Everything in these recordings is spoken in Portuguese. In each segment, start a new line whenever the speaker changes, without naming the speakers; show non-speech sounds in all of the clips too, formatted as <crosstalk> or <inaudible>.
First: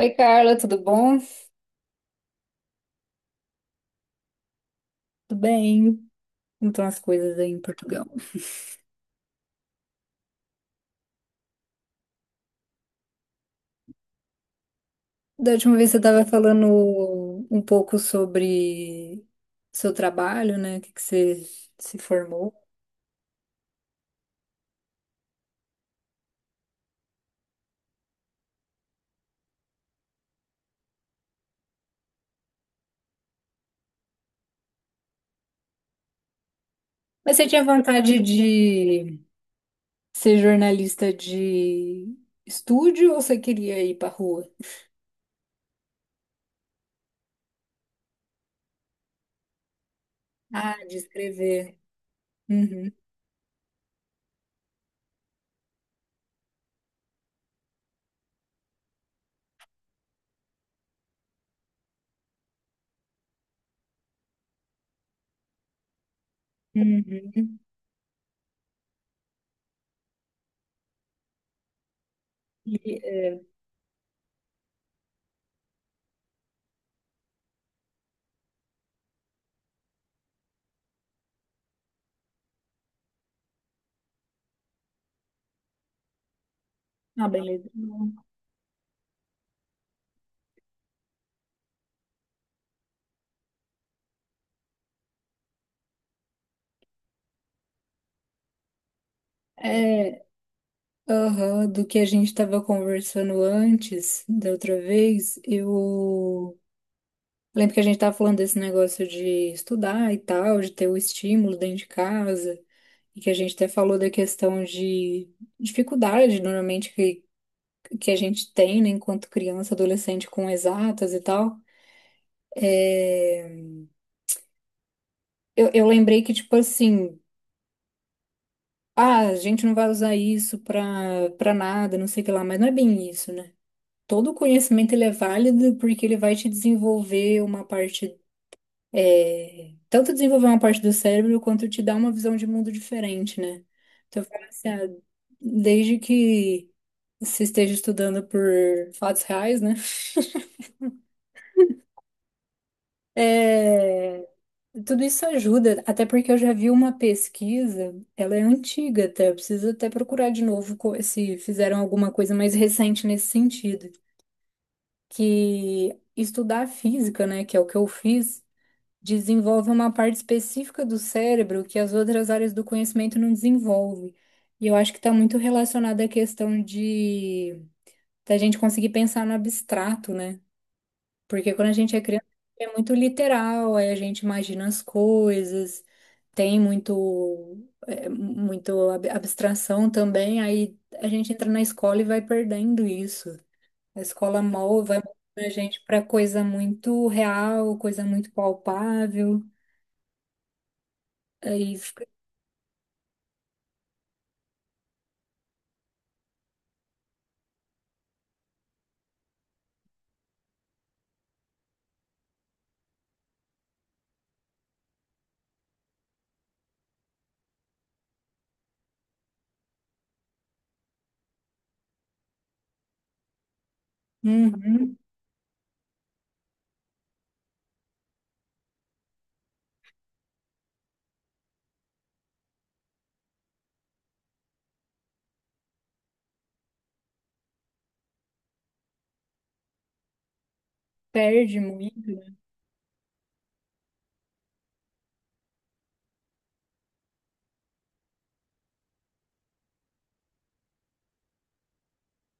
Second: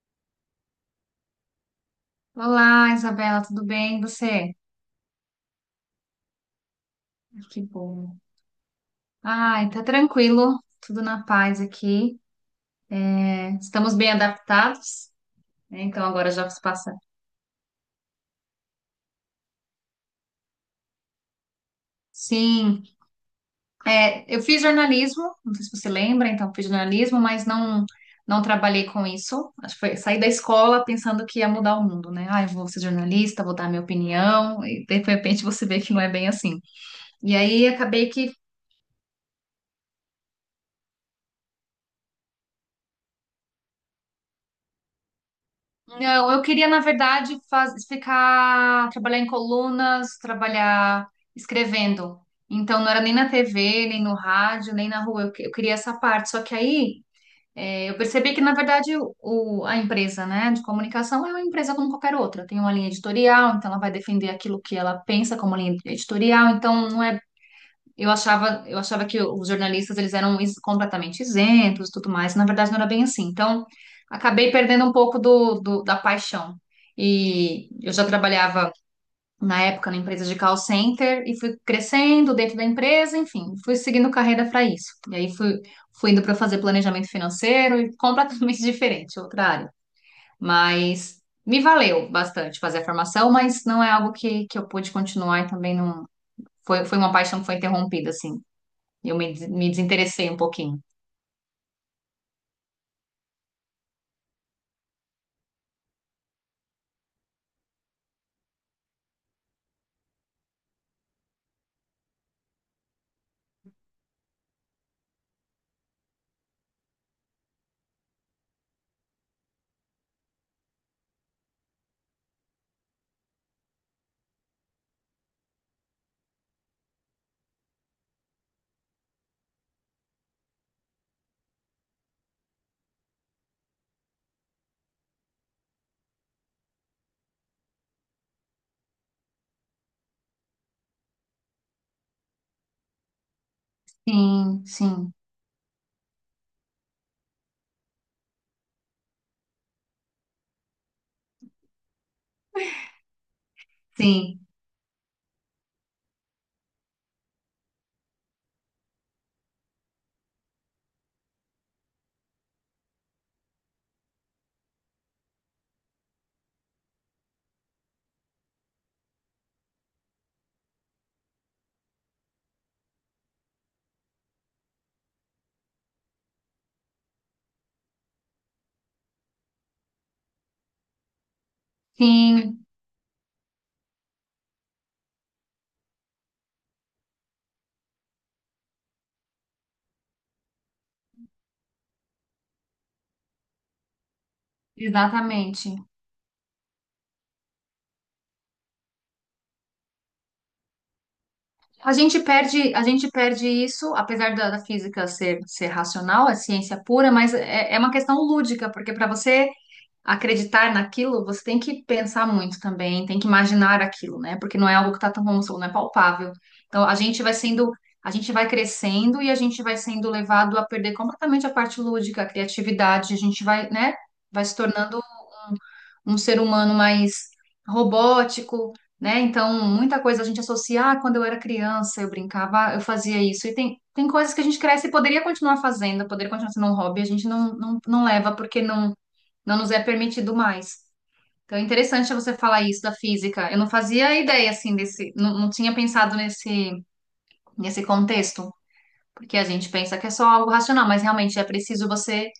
Oi, Carla, tudo bom?
Olá, Isabela, tudo bem? E você?
Tudo bem? Como estão as coisas aí em
Que
Portugal?
bom. Ai, tá tranquilo, tudo na paz aqui. É, estamos bem adaptados,
Da última
né?
vez você
Então
estava
agora já se passa.
falando um pouco sobre seu trabalho, né? O que que você se formou.
Sim, é, eu fiz jornalismo, não sei se você lembra, então fiz jornalismo, mas não trabalhei com isso. Acho que foi saí da escola pensando que ia mudar o mundo, né? Ah, eu vou ser jornalista, vou dar minha opinião, e de repente você vê que não é bem assim. E
Mas você tinha
aí acabei
vontade
que.
de ser jornalista de estúdio ou você queria ir para rua?
Não, eu queria, na verdade, ficar, trabalhar em colunas,
Ah, de
trabalhar
escrever.
escrevendo. Então, não
Uhum,
era nem na TV, nem no rádio, nem na rua. Eu queria essa parte. Só que aí, eu percebi que, na verdade, a empresa, né, de comunicação é uma empresa como qualquer outra. Tem uma linha editorial, então ela vai defender aquilo que ela pensa como linha editorial. Então, não é.
uhum.
Eu achava que os jornalistas eles eram completamente isentos e tudo mais. Na verdade,
E,
não era bem assim.
é,
Então, acabei perdendo um pouco da paixão. E eu já trabalhava na época na empresa de call center e fui crescendo dentro da empresa, enfim, fui seguindo carreira para isso. E aí fui indo para fazer planejamento
Ah, beleza.
financeiro e completamente <laughs> diferente, outra área. Mas me valeu bastante fazer a formação, mas não é algo que eu pude continuar e também não foi uma paixão que foi interrompida, assim. Eu me
É,
desinteressei um pouquinho.
Aham, do que a gente estava conversando antes, da outra vez, eu lembro que a gente estava falando desse negócio de estudar e tal, de ter o estímulo dentro de casa, e que a gente até falou da questão de dificuldade, normalmente, que a gente tem, né, enquanto criança, adolescente, com exatas e tal. É, eu lembrei que, tipo assim, ah, a gente não vai usar isso pra nada, não sei o que lá, mas não é bem isso, né? Todo conhecimento ele é válido porque ele vai te desenvolver uma parte, é, tanto desenvolver uma parte do cérebro quanto te dar uma visão de mundo diferente, né? Então, eu falo
Sim,
assim, ah,
sim,
desde que você esteja estudando por fatos reais, né? É,
sim,
tudo isso ajuda, até porque eu já vi uma pesquisa, ela é antiga até, eu preciso até procurar de novo se fizeram alguma coisa mais recente nesse sentido, que estudar física, né, que é o que eu fiz desenvolve uma parte específica do cérebro que as outras áreas do conhecimento não desenvolvem. E eu acho que está muito relacionado à questão de da gente conseguir pensar no abstrato, né? Porque quando a gente é criança
sim,
é muito literal, aí a gente imagina as coisas, tem muito é, muito abstração também, aí a gente entra na escola e vai perdendo isso. A escola mol vai moldando a
exatamente.
gente para coisa muito real, coisa muito palpável. Aí
A gente perde isso, apesar da física ser racional, é ciência pura, mas é uma questão lúdica, porque para você acreditar naquilo, você tem que pensar muito também, tem que imaginar aquilo, né? Porque não é algo que está tão, como você falou, não é palpável. Então a gente vai sendo, a gente vai crescendo e a gente vai sendo levado a perder completamente a parte lúdica, a criatividade, a gente vai, né? Vai se
uhum,
tornando um ser humano mais robótico, né? Então, muita coisa a gente associa, ah, quando eu era criança, eu brincava, ah, eu fazia isso. E tem coisas que a gente cresce e poderia continuar fazendo, poderia continuar sendo um hobby, a gente não leva porque não nos é permitido mais. Então,
perde
é interessante você
muito.
falar isso da física. Eu não fazia ideia, assim, desse, não tinha pensado nesse, nesse contexto, porque a gente pensa que é só algo racional, mas realmente é preciso você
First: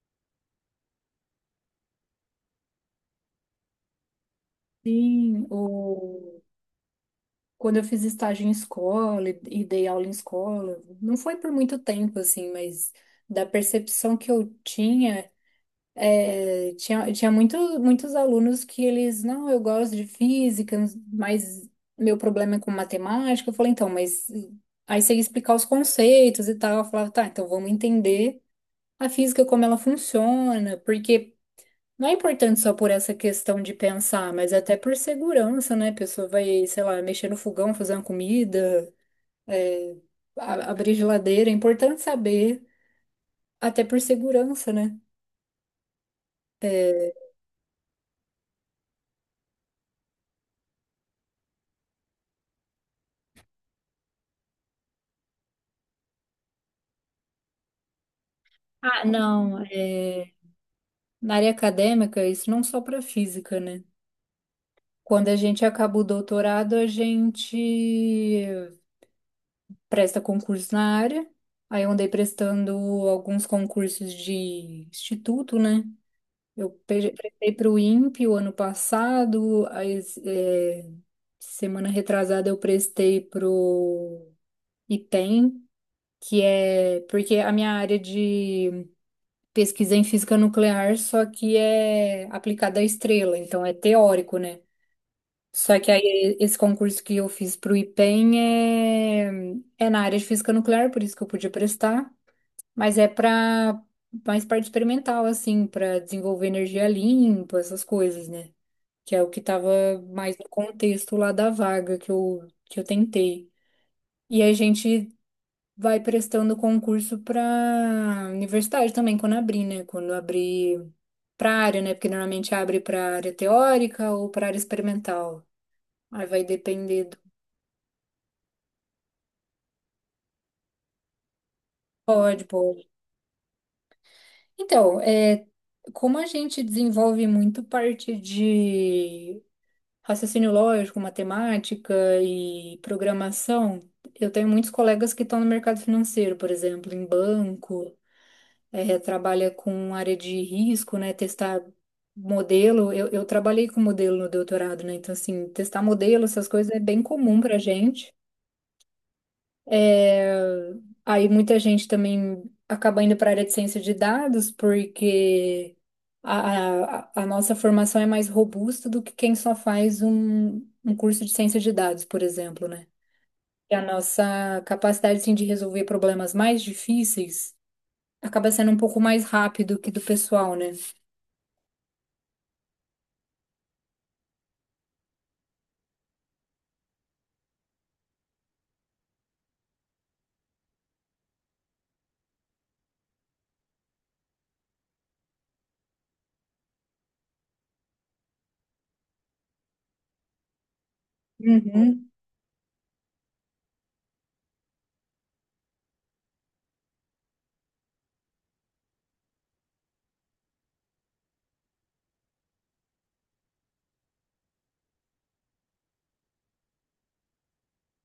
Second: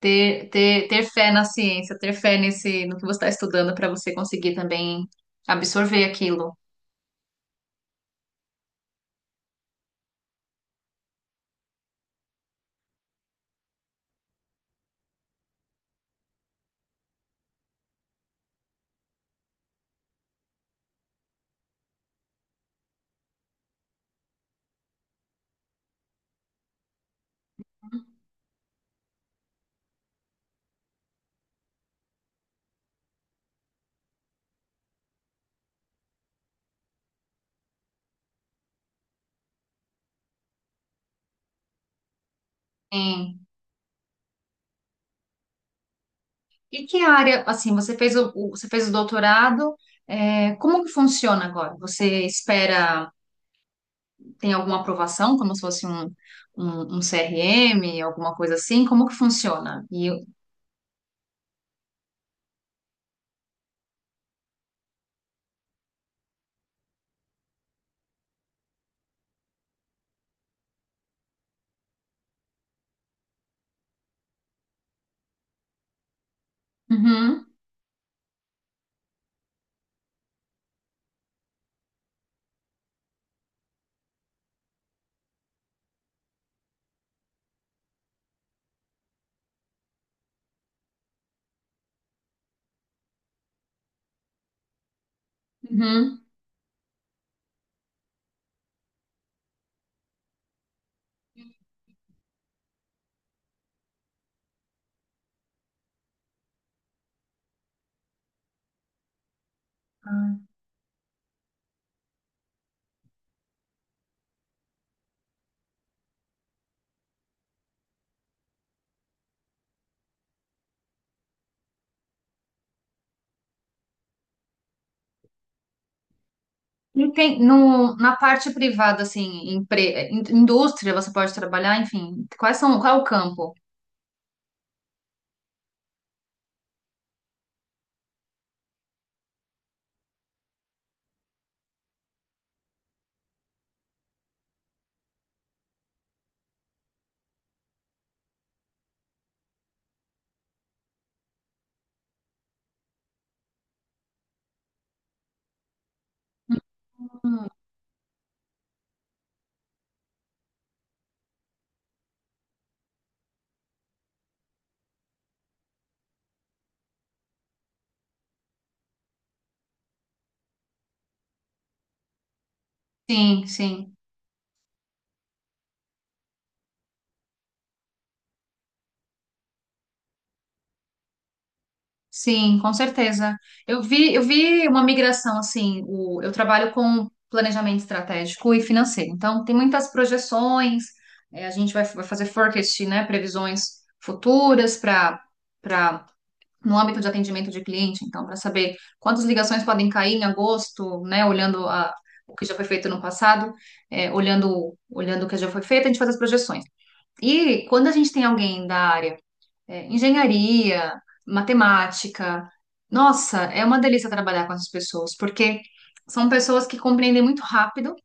ter fé na ciência, ter fé no que você está estudando para você conseguir também
Sim,
absorver
o...
aquilo.
quando eu fiz estágio em escola e dei aula em escola, não foi por muito tempo, assim, mas da percepção que eu tinha, tinha muito, muitos alunos que eles, não, eu gosto de física, mas meu problema é com matemática. Eu falei, então, mas aí você ia explicar os conceitos e tal. Eu falava, tá, então vamos entender a física, como ela funciona, porque não é importante só por essa questão de pensar, mas até por segurança, né? A pessoa vai, sei lá, mexer no fogão, fazer uma comida, é, abrir geladeira. É importante saber,
Sim.
até por segurança, né?
E que
É,
área, assim, você fez o doutorado, é, como que funciona agora? Você espera, tem alguma aprovação, como se fosse um CRM, alguma coisa assim?
ah,
Como que
não.
funciona?
É, na área acadêmica, isso não só para física, né? Quando a gente acaba o doutorado, a gente presta concurso na área. Aí eu andei prestando alguns concursos de instituto, né? Eu
Uhum,
prestei para o INPE o ano passado, a é, semana retrasada eu prestei para o IPEM, que é porque a minha área de pesquisa é em física nuclear, só que é aplicada à estrela, então é teórico, né? Só que
uhum.
aí esse concurso que eu fiz para o IPEM é, é na área de física nuclear, por isso que eu podia prestar, mas é para mais parte experimental, assim, para desenvolver energia limpa, essas coisas, né? Que é o que estava mais no contexto lá da vaga que eu tentei. E a gente vai prestando concurso para universidade também, quando abrir, né? Quando abrir para área, né? Porque normalmente abre para área teórica ou para área experimental. Aí vai depender
E
do.
tem, no, na parte privada, assim, indústria, você pode trabalhar, enfim,
Pode, pode.
qual é o campo?
Então, é, como a gente desenvolve muito parte de raciocínio lógico, matemática e programação. Eu tenho muitos colegas que estão no mercado financeiro, por exemplo, em banco, trabalha com área de risco, né? Testar modelo. Eu trabalhei com modelo no doutorado, né? Então, assim, testar modelo, essas coisas é bem comum pra gente. É, aí muita gente também acaba indo para a área de ciência de dados, porque a nossa formação é mais robusta do que quem só faz um curso de ciência de dados, por exemplo, né?
Sim,
E a
sim,
nossa capacidade, assim, de resolver problemas mais difíceis acaba sendo um pouco mais rápido que do pessoal, né?
sim, com certeza. Eu vi uma migração assim, eu trabalho com planejamento estratégico e financeiro, então tem muitas projeções, a gente vai fazer forecast, né, previsões futuras para para no âmbito de atendimento de cliente, então para saber quantas ligações podem cair em agosto, né,
Uhum.
o que já foi feito no passado, olhando o que já foi feito, a gente faz as projeções. E quando a gente tem alguém da área engenharia, matemática. Nossa, é uma delícia trabalhar com essas pessoas, porque são pessoas que compreendem muito rápido,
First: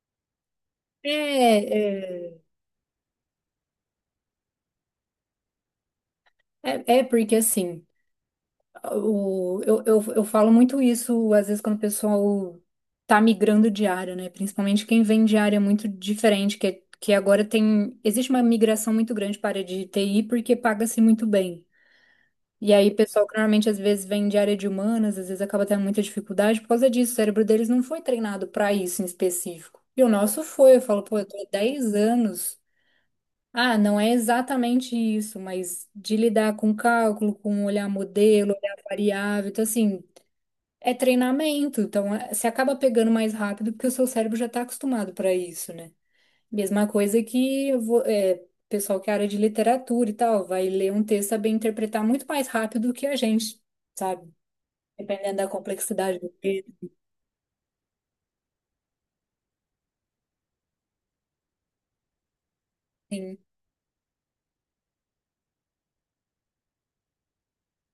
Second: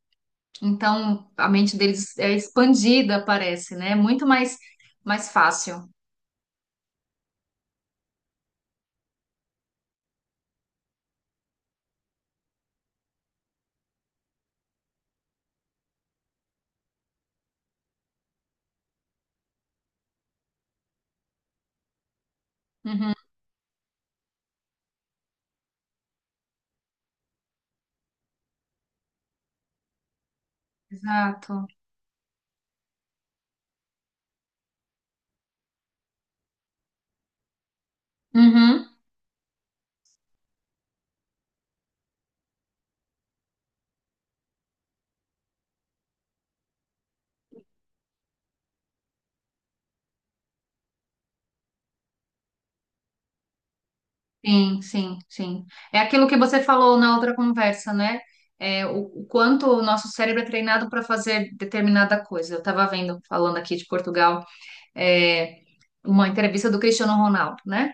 então a mente
É,
deles é
é,
expandida, parece, né? É muito mais fácil.
é porque assim. Eu falo muito isso, às vezes, quando o pessoal tá migrando de área, né? Principalmente quem vem de área muito diferente, que agora tem. Existe uma migração muito grande para a área de TI porque paga-se muito bem. E aí,
Uhum,
pessoal que normalmente às vezes vem de área de humanas, às vezes acaba tendo muita dificuldade por causa disso. O cérebro deles não foi treinado para isso em específico. E o nosso foi. Eu falo, pô, eu tô há
exato.
10 anos. Ah, não é exatamente isso, mas de lidar com cálculo, com olhar modelo,
Uhum,
olhar variável. Então, assim, é treinamento, então você acaba pegando mais rápido porque o seu cérebro já está acostumado para isso, né? Mesma coisa que eu é, pessoal que é área de literatura e tal, vai ler um texto, saber interpretar muito mais rápido do que a gente, sabe?
sim, sim,
Dependendo da
sim. É
complexidade do
aquilo que você
texto,
falou na outra conversa, né? É, o quanto o nosso cérebro é treinado para fazer determinada coisa. Eu estava vendo,
assim.
falando aqui de Portugal, é, uma entrevista do Cristiano Ronaldo, né?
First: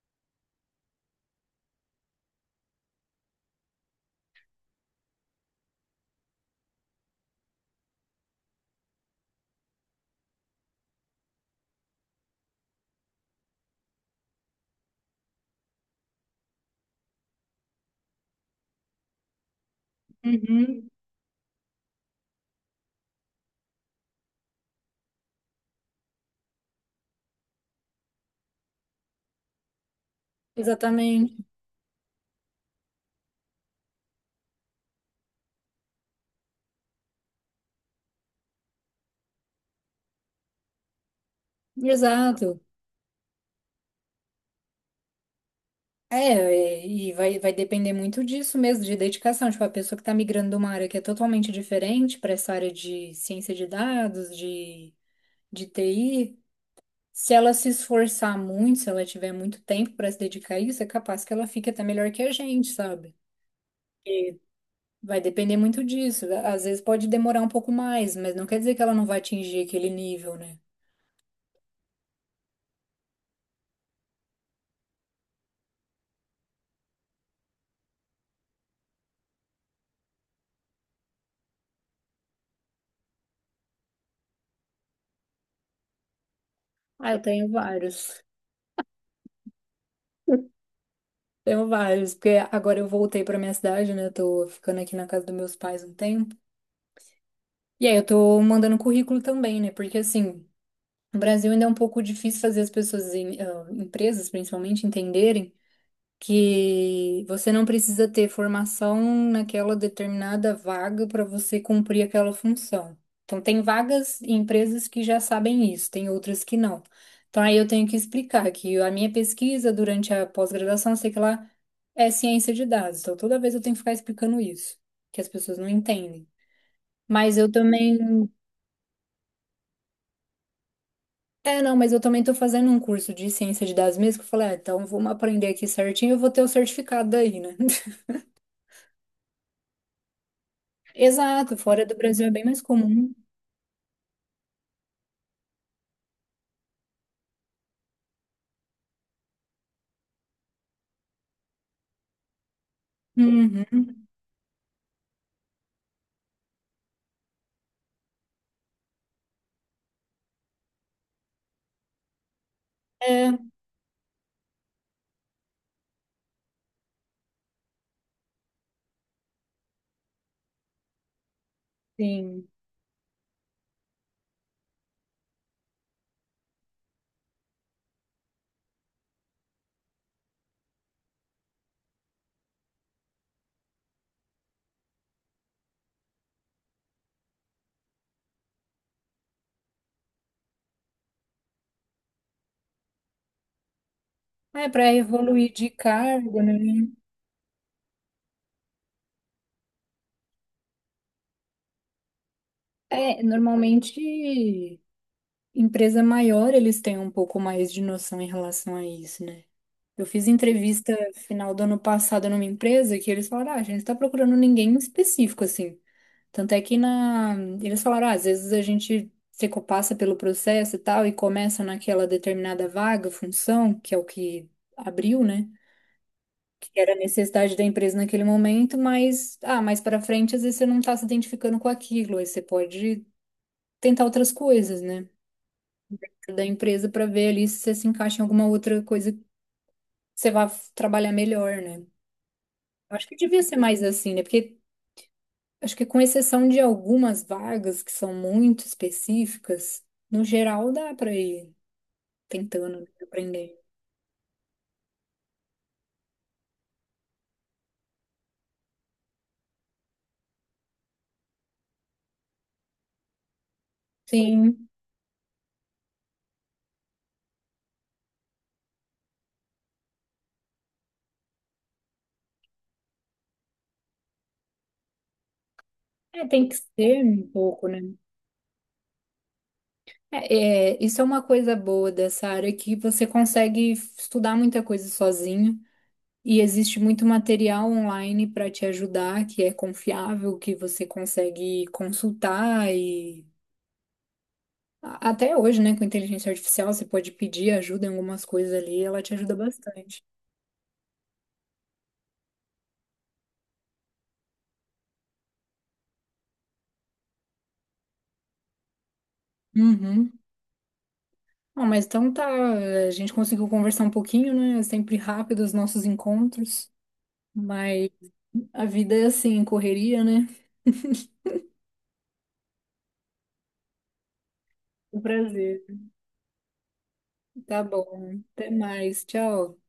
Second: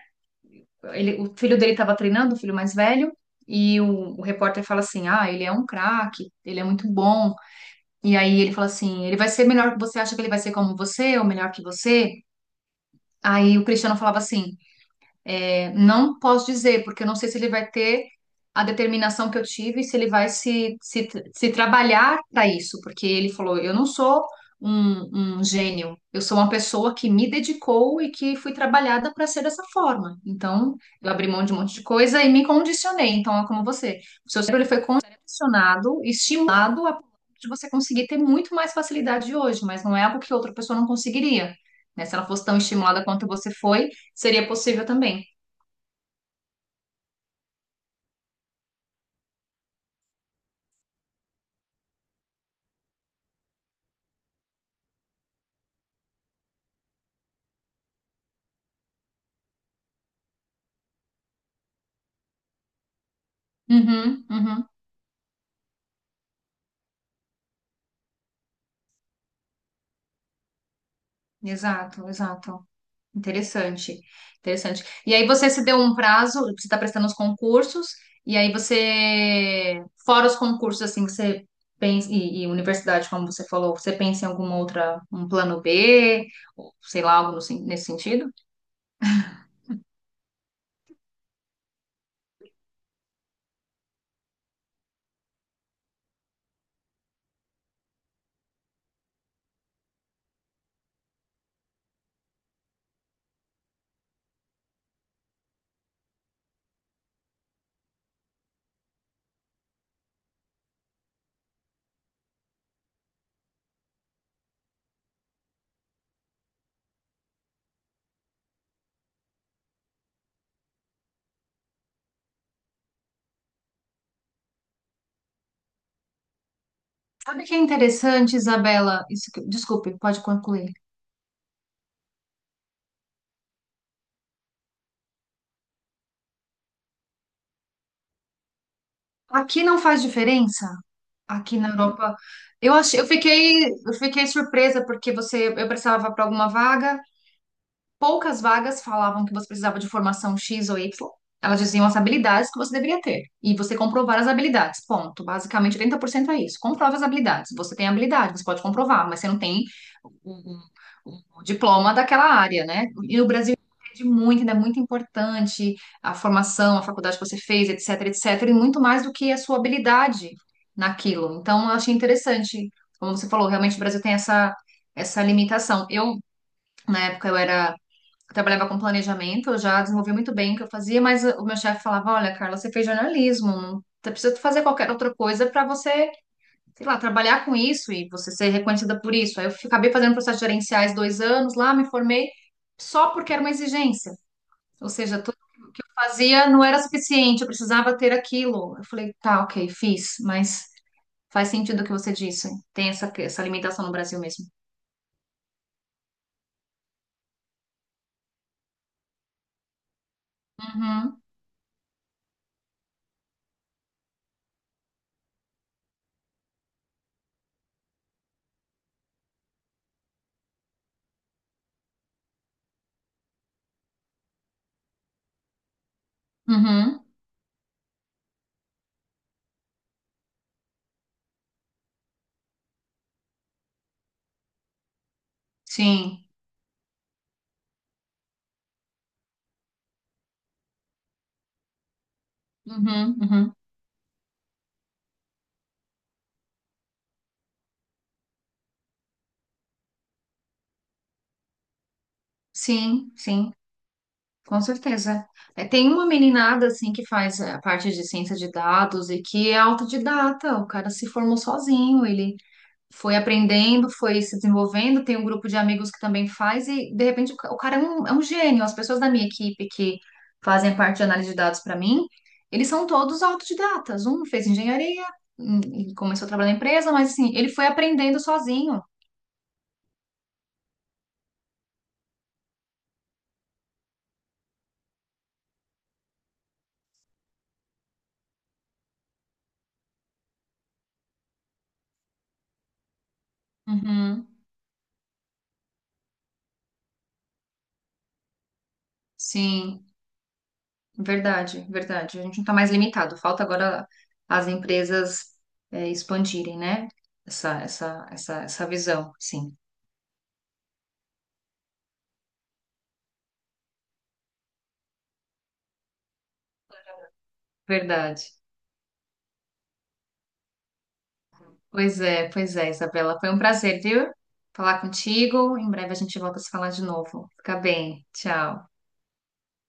O filho dele estava treinando, o filho mais velho, e o repórter fala assim: Ah, ele é um craque, ele é muito bom. E aí ele fala assim: Ele vai ser melhor que você, acha que ele vai ser como você ou melhor que você? Aí o Cristiano falava assim: não posso dizer, porque eu não sei se ele vai ter a determinação que eu tive, se ele vai se,
Uhum,
se, se trabalhar para isso, porque ele falou: eu não sou um gênio, eu sou uma pessoa que me dedicou e que fui trabalhada para ser dessa forma. Então, eu abri
exatamente.
mão de um monte de coisa e me condicionei. Então, é como você: o seu cérebro ele foi condicionado, estimulado a ponto de você conseguir ter muito mais facilidade hoje, mas não é algo que outra pessoa não conseguiria, né? Se ela fosse tão
Exato.
estimulada quanto você foi, seria possível também.
É, e vai, vai depender muito disso mesmo, de dedicação. Tipo, a pessoa que está migrando de uma área que é totalmente diferente para essa área de ciência de dados, de TI. Se ela se esforçar muito, se ela tiver muito tempo para se dedicar a isso, é capaz que ela fique até melhor que a gente, sabe?
Uhum, uhum.
Vai depender muito disso. Às vezes pode demorar um pouco mais, mas não quer dizer que ela não vai atingir aquele nível, né?
Exato, exato. Interessante, interessante. E aí você se deu um prazo, você está prestando os concursos, e aí você, fora os concursos, assim, você pensa, e universidade, como você falou, você pensa em alguma outra, um plano B, ou sei
Ah,
lá,
eu
algo no
tenho
sen- nesse
vários.
sentido?
Tenho vários, porque agora eu voltei para minha cidade, né? Eu tô ficando aqui na casa dos meus pais um tempo. E aí eu tô mandando currículo também, né? Porque assim, no Brasil ainda é um pouco difícil fazer as pessoas, ah, empresas principalmente, entenderem que você não precisa ter formação naquela determinada vaga para você cumprir aquela função. Então, tem vagas e empresas que já sabem isso, tem outras que não. Então, aí eu tenho que explicar que a minha pesquisa durante a pós-graduação, sei que lá, é ciência de dados. Então, toda vez eu tenho que ficar explicando isso, que as pessoas não entendem. Mas
Sabe o
eu
que é
também.
interessante, Isabela? Isso que- desculpe, pode concluir.
É, não, mas eu também estou fazendo um curso de ciência de dados mesmo, que eu falei, ah, então vamos aprender aqui certinho, eu vou ter o certificado daí, né?
Aqui não faz diferença,
Exato,
aqui na
fora do
Europa.
Brasil é bem mais
Eu achei,
comum.
eu fiquei surpresa porque você, eu precisava para alguma vaga. Poucas vagas falavam que você precisava de formação X ou Y. Elas diziam as habilidades que você deveria ter. E você
Uhum.
comprovar as habilidades. Ponto. Basicamente, 80% é isso. Comprove as habilidades. Você tem habilidade, você pode comprovar, mas você não tem o, o diploma daquela área, né? E o
É,
Brasil pede muito, ainda é muito importante a formação, a faculdade que você fez, etc, etc, e muito mais do que a sua habilidade naquilo. Então, eu achei
sim.
interessante. Como você falou, realmente o Brasil tem essa limitação. Eu, na época, eu trabalhava com planejamento, eu já desenvolvi muito bem o que eu fazia, mas o meu chefe falava: Olha, Carla, você fez jornalismo, não você precisa fazer qualquer outra coisa para você, sei lá, trabalhar com isso e você ser reconhecida por isso. Aí eu acabei fazendo processos gerenciais 2 anos lá, me formei só porque era uma exigência.
É,
Ou
para
seja, tudo
evoluir de
que eu
cargo,
fazia
né?
não era suficiente, eu precisava ter aquilo. Eu falei, tá, ok, fiz, mas faz sentido o que você disse. Tem essa,
É,
essa limitação no Brasil mesmo.
normalmente, empresa maior, eles têm um pouco mais de noção em relação a isso, né? Eu fiz entrevista
Uhum,
final do ano passado numa empresa que eles falaram, ah, a gente tá procurando ninguém em específico, assim. Tanto é que na... eles falaram, ah, às vezes a gente se co- passa pelo processo e tal e começa naquela determinada vaga, função, que é o que abriu, né? Que era a
uhum,
necessidade da empresa naquele momento, mas ah, mais para frente às vezes você não está se identificando com aquilo, aí você pode tentar outras coisas, né?
sim,
Da empresa para ver ali se você se encaixa em alguma outra coisa que você trabalhar melhor, né? Eu acho que
uhum,
devia
uhum,
ser mais assim, né? Porque acho que com exceção de algumas vagas que são muito específicas, no geral dá para ir tentando né,
sim, sim.
aprender.
Com certeza. É, tem uma meninada assim que faz a parte de ciência de dados e que é autodidata. O cara se formou sozinho, ele foi aprendendo, foi se
Sim,
desenvolvendo. Tem um grupo de amigos que também faz e de repente o o cara é um gênio. As pessoas da minha equipe que fazem parte de análise de dados para mim, eles são todos autodidatas. Um fez engenharia, e
é,
começou a
tem
trabalhar
que
na empresa,
ser
mas
um
assim, ele foi
pouco, né?
aprendendo sozinho.
Isso é uma coisa boa dessa área é que você consegue estudar muita coisa sozinho e existe muito material online para te ajudar, que é confiável, que você consegue consultar
Uhum.
até hoje, né, com inteligência artificial, você pode pedir ajuda em algumas coisas ali, e ela te ajuda
Sim.
bastante.
Verdade, verdade. A gente não está mais limitado. Falta agora as empresas expandirem, né? Essa visão, sim.
Uhum. Bom, mas então tá, a gente conseguiu conversar um pouquinho, né? É sempre rápido os nossos encontros, mas
Verdade.
a vida é assim, correria, né?
Pois é, Isabela. Foi um prazer, viu? Falar
O
contigo.
prazer.
Em breve a gente volta a se falar de novo. Fica
Tá
bem.
bom. Até
Tchau.
mais. Tchau.